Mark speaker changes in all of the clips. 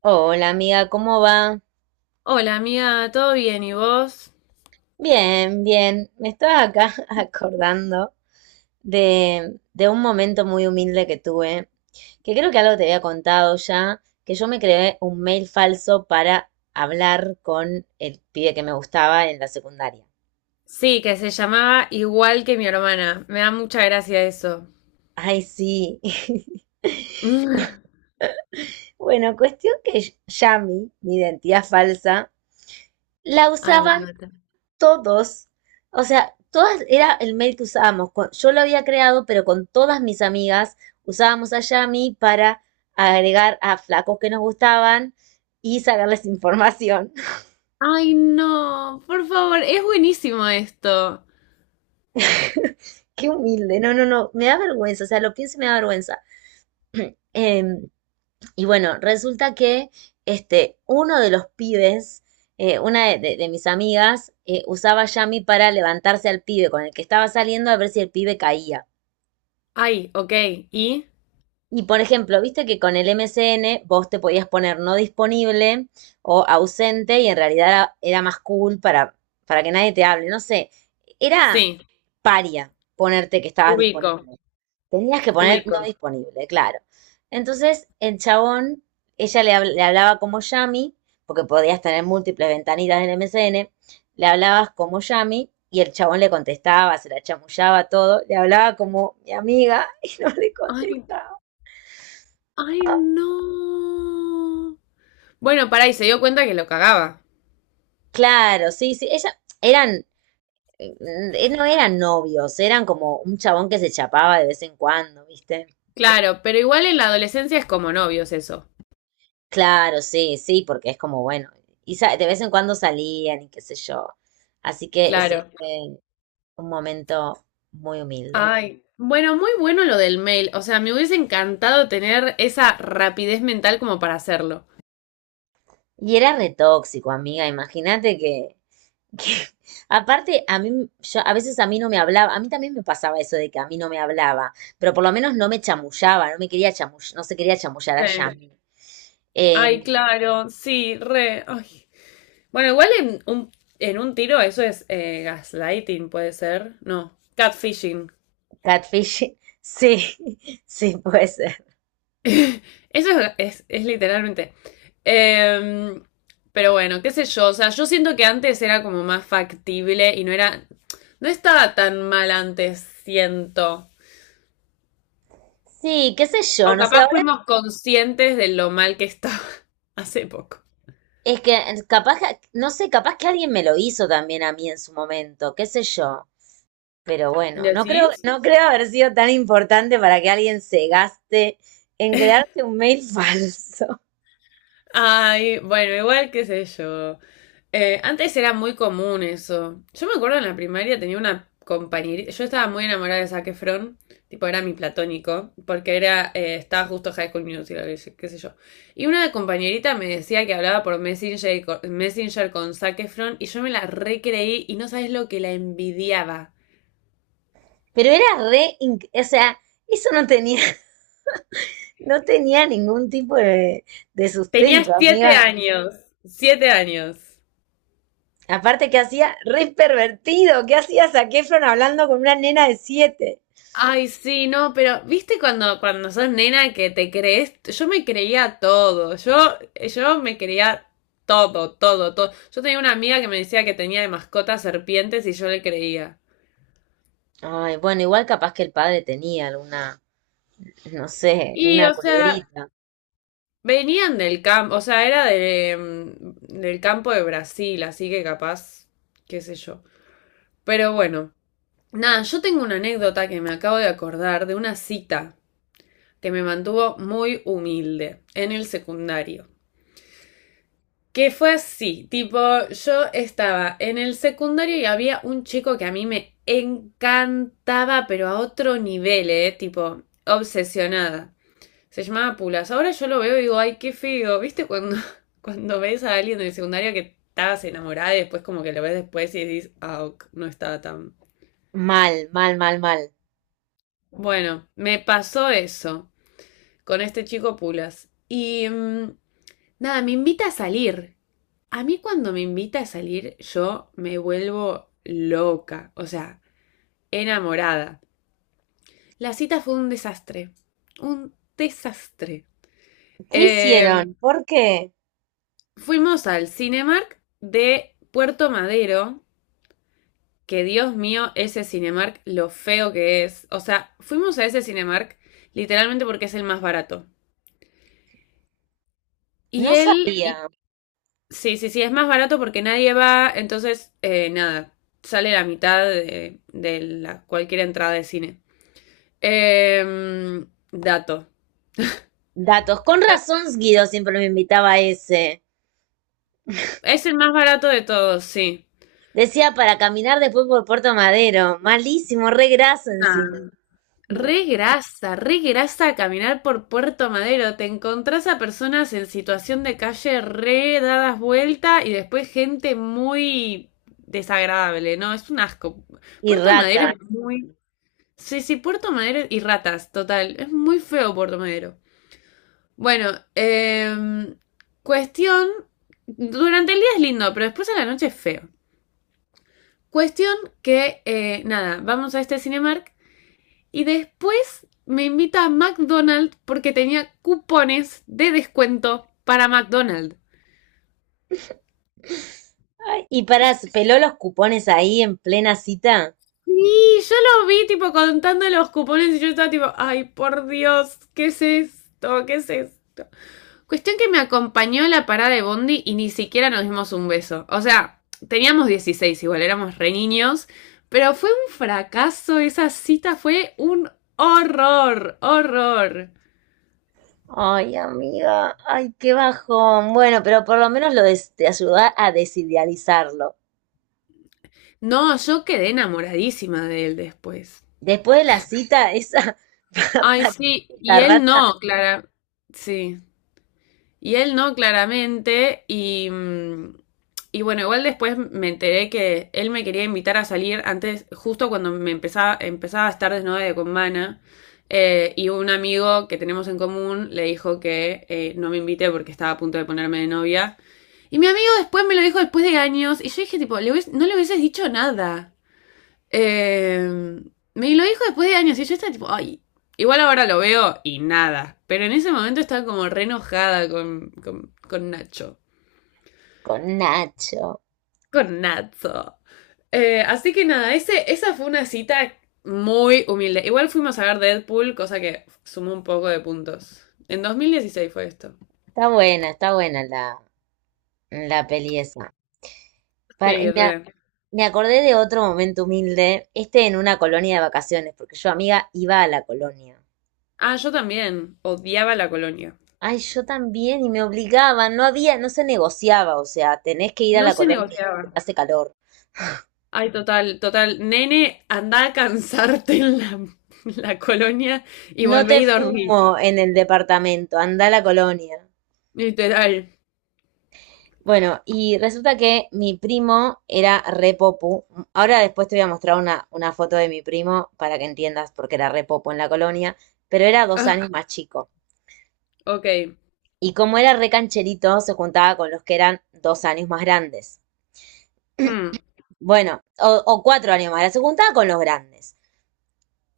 Speaker 1: Hola amiga, ¿cómo va?
Speaker 2: Hola amiga, ¿todo bien? ¿Y vos?
Speaker 1: Bien, bien. Me estaba acá acordando de un momento muy humilde que tuve, que creo que algo te había contado ya, que yo me creé un mail falso para hablar con el pibe que me gustaba en la secundaria.
Speaker 2: Sí, que se llamaba igual que mi hermana. Me da mucha gracia eso.
Speaker 1: Ay, sí. Bueno, cuestión que Yami, mi identidad falsa, la
Speaker 2: Ay, me
Speaker 1: usaba
Speaker 2: mata.
Speaker 1: todos, o sea, todas era el mail que usábamos. Yo lo había creado, pero con todas mis amigas usábamos a Yami para agregar a flacos que nos gustaban y sacarles información.
Speaker 2: Ay, no, por favor, es buenísimo esto.
Speaker 1: Qué humilde, no, no, no, me da vergüenza, o sea, lo pienso y me da vergüenza. Em, y bueno, resulta que este, uno de los pibes, una de, de mis amigas, usaba Yami para levantarse al pibe con el que estaba saliendo a ver si el pibe caía.
Speaker 2: Ay, ok, ¿y?
Speaker 1: Y por ejemplo, viste que con el MCN vos te podías poner no disponible o ausente y en realidad era más cool para que nadie te hable. No sé, era
Speaker 2: Sí,
Speaker 1: paria ponerte que estabas
Speaker 2: ubico,
Speaker 1: disponible. Tenías que poner
Speaker 2: ubico.
Speaker 1: no disponible, claro. Entonces, el chabón, ella le hablaba como Yami, porque podías tener múltiples ventanitas del MCN, le hablabas como Yami y el chabón le contestaba, se la chamullaba todo, le hablaba como mi amiga y no le
Speaker 2: Ay,
Speaker 1: contestaba.
Speaker 2: ay, no. Bueno, pará, y se dio cuenta que lo cagaba.
Speaker 1: Claro, sí, sí. No eran novios, eran como un chabón que se chapaba de vez en cuando, ¿viste?
Speaker 2: Claro, pero igual en la adolescencia es como novios eso.
Speaker 1: Claro, sí, sí, porque es como, bueno, y de vez en cuando salían y qué sé yo. Así que ese
Speaker 2: Claro.
Speaker 1: fue un momento muy humilde.
Speaker 2: Ay, bueno, muy bueno lo del mail. O sea, me hubiese encantado tener esa rapidez mental como para hacerlo.
Speaker 1: Y era re tóxico, amiga, imagínate que- aparte, yo, a veces a mí no me hablaba, a mí también me pasaba eso de que a mí no me hablaba, pero por lo menos no me chamullaba, no me quería chamullar, no se quería chamullar a
Speaker 2: Sí.
Speaker 1: Yami. Em,
Speaker 2: Ay, claro, sí, re. Ay. Bueno, igual en un tiro eso es gaslighting, puede ser. No, catfishing.
Speaker 1: Catfish, sí, sí puede ser.
Speaker 2: Eso es literalmente. Em, pero bueno, qué sé yo. O sea, yo siento que antes era como más factible y no era. No estaba tan mal antes, siento.
Speaker 1: Sí, qué sé
Speaker 2: O
Speaker 1: yo, no sé,
Speaker 2: capaz
Speaker 1: ahora
Speaker 2: fuimos conscientes de lo mal que estaba hace poco.
Speaker 1: es que no sé, capaz que alguien me lo hizo también a mí en su momento, qué sé yo. Pero bueno, no creo,
Speaker 2: ¿Decís?
Speaker 1: no creo haber sido tan importante para que alguien se gaste en crearte un mail falso.
Speaker 2: Ay, bueno, igual qué sé yo. Antes era muy común eso. Yo me acuerdo en la primaria tenía una compañerita. Yo estaba muy enamorada de Zac Efron. Tipo, era mi platónico. Porque era, estaba justo High School Musical, qué sé yo. Y una compañerita me decía que hablaba por Messenger, y Messenger con Zac Efron. Y yo me la recreí y no sabes lo que la envidiaba.
Speaker 1: Pero era re, o sea, eso no tenía ningún tipo de
Speaker 2: Tenía
Speaker 1: sustento,
Speaker 2: siete
Speaker 1: amiga.
Speaker 2: años. 7 años.
Speaker 1: Aparte que hacía re pervertido, ¿qué hacía Zac Efron hablando con una nena de 7?
Speaker 2: Ay, sí, no, pero viste cuando, cuando sos nena que te crees, yo me creía todo, yo me creía todo, todo, todo. Yo tenía una amiga que me decía que tenía de mascota serpientes y yo le creía.
Speaker 1: Ay, bueno, igual capaz que el padre tenía alguna, no sé,
Speaker 2: Y,
Speaker 1: una
Speaker 2: o sea,
Speaker 1: culebrita.
Speaker 2: venían del campo, o sea, era de, mm, del campo de Brasil, así que capaz, qué sé yo. Pero bueno, nada, yo tengo una anécdota que me acabo de acordar de una cita que me mantuvo muy humilde en el secundario. Que fue así, tipo, yo estaba en el secundario y había un chico que a mí me encantaba, pero a otro nivel, ¿eh? Tipo, obsesionada. Se llamaba Pulas. Ahora yo lo veo y digo, ay, qué feo. ¿Viste cuando, cuando ves a alguien del secundario que estabas enamorada y después como que lo ves después y dices, ah, ok, no estaba tan...
Speaker 1: Mal, mal, mal, mal.
Speaker 2: Bueno, me pasó eso con este chico Pulas. Y mm, nada, me invita a salir. A mí cuando me invita a salir, yo me vuelvo loca, o sea, enamorada. La cita fue un desastre, un desastre.
Speaker 1: ¿Qué
Speaker 2: Eh,
Speaker 1: hicieron? ¿Por qué?
Speaker 2: Fuimos al Cinemark de Puerto Madero, que Dios mío, ese Cinemark, lo feo que es. O sea, fuimos a ese Cinemark literalmente porque es el más barato. Y
Speaker 1: No
Speaker 2: él
Speaker 1: sabía.
Speaker 2: sí, sí, sí, es más barato porque nadie va, entonces, nada, sale la mitad de la, cualquier entrada de cine. Dato.
Speaker 1: Datos. Con
Speaker 2: Da-
Speaker 1: razón, Guido siempre me invitaba a ese.
Speaker 2: Es el más barato de todos, sí.
Speaker 1: Decía para caminar después por Puerto Madero. Malísimo, re graso encima.
Speaker 2: Nah. Re grasa caminar por Puerto Madero. Te encontrás a personas en situación de calle re dadas vuelta y después gente muy desagradable, ¿no? Es un asco.
Speaker 1: Y
Speaker 2: Puerto Madero
Speaker 1: rata.
Speaker 2: es muy... Sí, sí, Puerto Madero y ratas, total. Es muy feo Puerto Madero. Bueno, cuestión. Durante el día es lindo, pero después a la noche es feo. Cuestión que, nada, vamos a este Cinemark y después me invita a McDonald's porque tenía cupones de descuento para McDonald's.
Speaker 1: Ay, y para, peló los cupones ahí en plena cita.
Speaker 2: Sí, yo lo vi tipo contando los cupones y yo estaba tipo, ay, por Dios, ¿qué es esto? ¿Qué es esto? Cuestión que me acompañó a la parada de Bondi y ni siquiera nos dimos un beso. O sea, teníamos 16 igual, éramos re niños, pero fue un fracaso esa cita, fue un horror, horror.
Speaker 1: Ay, amiga, ay, qué bajón. Bueno, pero por lo menos te ayuda a desidealizarlo.
Speaker 2: No, yo quedé enamoradísima de él después.
Speaker 1: Después de la cita, esa
Speaker 2: Ay, sí, y
Speaker 1: patética
Speaker 2: él
Speaker 1: rata
Speaker 2: no, Clara. Sí, y él no, claramente. Y, mm, y bueno, igual después me enteré que él me quería invitar a salir antes, justo cuando me empezaba a estar desnuda con Mana. Y un amigo que tenemos en común le dijo que no me invité porque estaba a punto de ponerme de novia. Y mi amigo después me lo dijo después de años. Y yo dije, tipo, no le hubieses dicho nada. Eh, Me lo dijo después de años y yo estaba tipo, ay, igual ahora lo veo y nada. Pero en ese momento estaba como re enojada con Nacho.
Speaker 1: con Nacho.
Speaker 2: Con Nacho. Así que nada, ese, esa fue una cita muy humilde. Igual fuimos a ver Deadpool, cosa que sumó un poco de puntos. En 2016 fue esto.
Speaker 1: Está buena la peli esa. Para- y
Speaker 2: Sí,
Speaker 1: me, a-
Speaker 2: re.
Speaker 1: Me acordé de otro momento humilde, este en una colonia de vacaciones, porque yo, amiga, iba a la colonia.
Speaker 2: Ah, yo también. Odiaba la colonia.
Speaker 1: Ay, yo también, y me obligaban, no había, no se negociaba, o sea, tenés que ir a
Speaker 2: No
Speaker 1: la
Speaker 2: se
Speaker 1: colonia porque
Speaker 2: negociaba.
Speaker 1: hace calor.
Speaker 2: Ay, total, total. Nene, anda a cansarte en la, la colonia y
Speaker 1: No
Speaker 2: volvé
Speaker 1: te
Speaker 2: y dormí.
Speaker 1: fumo en el departamento, anda a la colonia.
Speaker 2: Literal.
Speaker 1: Bueno, y resulta que mi primo era re popu. Ahora después te voy a mostrar una foto de mi primo para que entiendas por qué era re popu en la colonia, pero era dos años
Speaker 2: Ah,
Speaker 1: más chico.
Speaker 2: ok.
Speaker 1: Y como era re cancherito, se juntaba con los que eran 2 años más grandes.
Speaker 2: Hmm.
Speaker 1: Bueno, o 4 años más grandes, se juntaba con los grandes.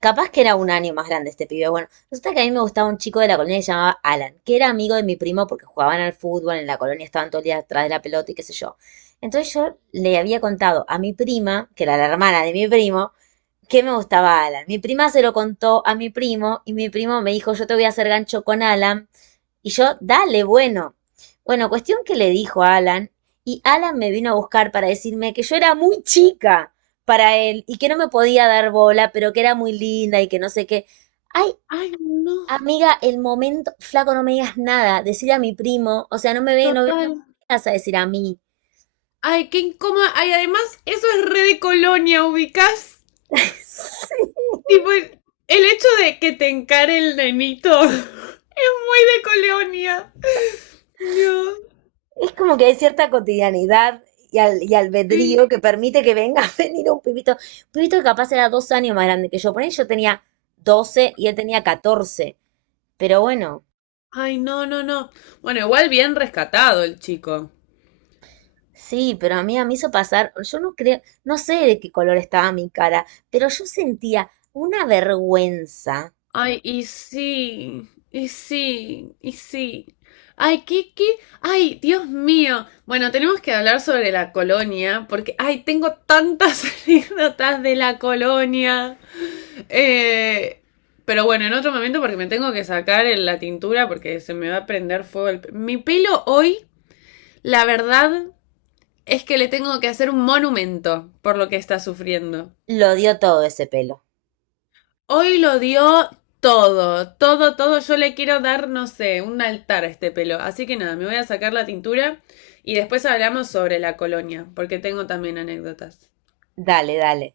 Speaker 1: Capaz que era 1 año más grande este pibe. Bueno, resulta que a mí me gustaba un chico de la colonia que se llamaba Alan, que era amigo de mi primo porque jugaban al fútbol, en la colonia estaban todo el día atrás de la pelota y qué sé yo. Entonces yo le había contado a mi prima, que era la hermana de mi primo, qué me gustaba Alan. Mi prima se lo contó a mi primo y mi primo me dijo, yo te voy a hacer gancho con Alan. Y yo, dale, bueno. Bueno, cuestión que le dijo a Alan y Alan me vino a buscar para decirme que yo era muy chica para él y que no me podía dar bola, pero que era muy linda y que no sé qué. Ay,
Speaker 2: Ay, no.
Speaker 1: amiga, el momento, flaco, no me digas nada, decir a mi primo, o sea, no me ve, no
Speaker 2: Total.
Speaker 1: me vas a decir a mí.
Speaker 2: Ay, qué incómodo. Ay, además, eso es re de colonia, ubicás. Tipo, el hecho de que te encare el nenito es muy de colonia. Dios.
Speaker 1: Es como que hay cierta cotidianidad y
Speaker 2: Sí.
Speaker 1: albedrío que permite que venga a venir un pibito. Un pibito que capaz era 2 años más grande que yo. Por ahí yo tenía 12 y él tenía 14. Pero bueno,
Speaker 2: Ay, no, no, no. Bueno, igual bien rescatado el chico.
Speaker 1: sí, pero a mí me hizo pasar. Yo no creo, no sé de qué color estaba mi cara, pero yo sentía una vergüenza.
Speaker 2: Ay, y sí, y sí, y sí. Ay, Kiki, ay, Dios mío. Bueno, tenemos que hablar sobre la colonia, porque, ay, tengo tantas anécdotas de la colonia. Eh, pero bueno, en otro momento, porque me tengo que sacar la tintura, porque se me va a prender fuego mi pelo hoy, la verdad, es que le tengo que hacer un monumento por lo que está sufriendo.
Speaker 1: Lo dio todo ese pelo.
Speaker 2: Hoy lo dio todo, todo, todo. Yo le quiero dar, no sé, un altar a este pelo. Así que nada, me voy a sacar la tintura y después hablamos sobre la colonia, porque tengo también anécdotas.
Speaker 1: Dale, dale.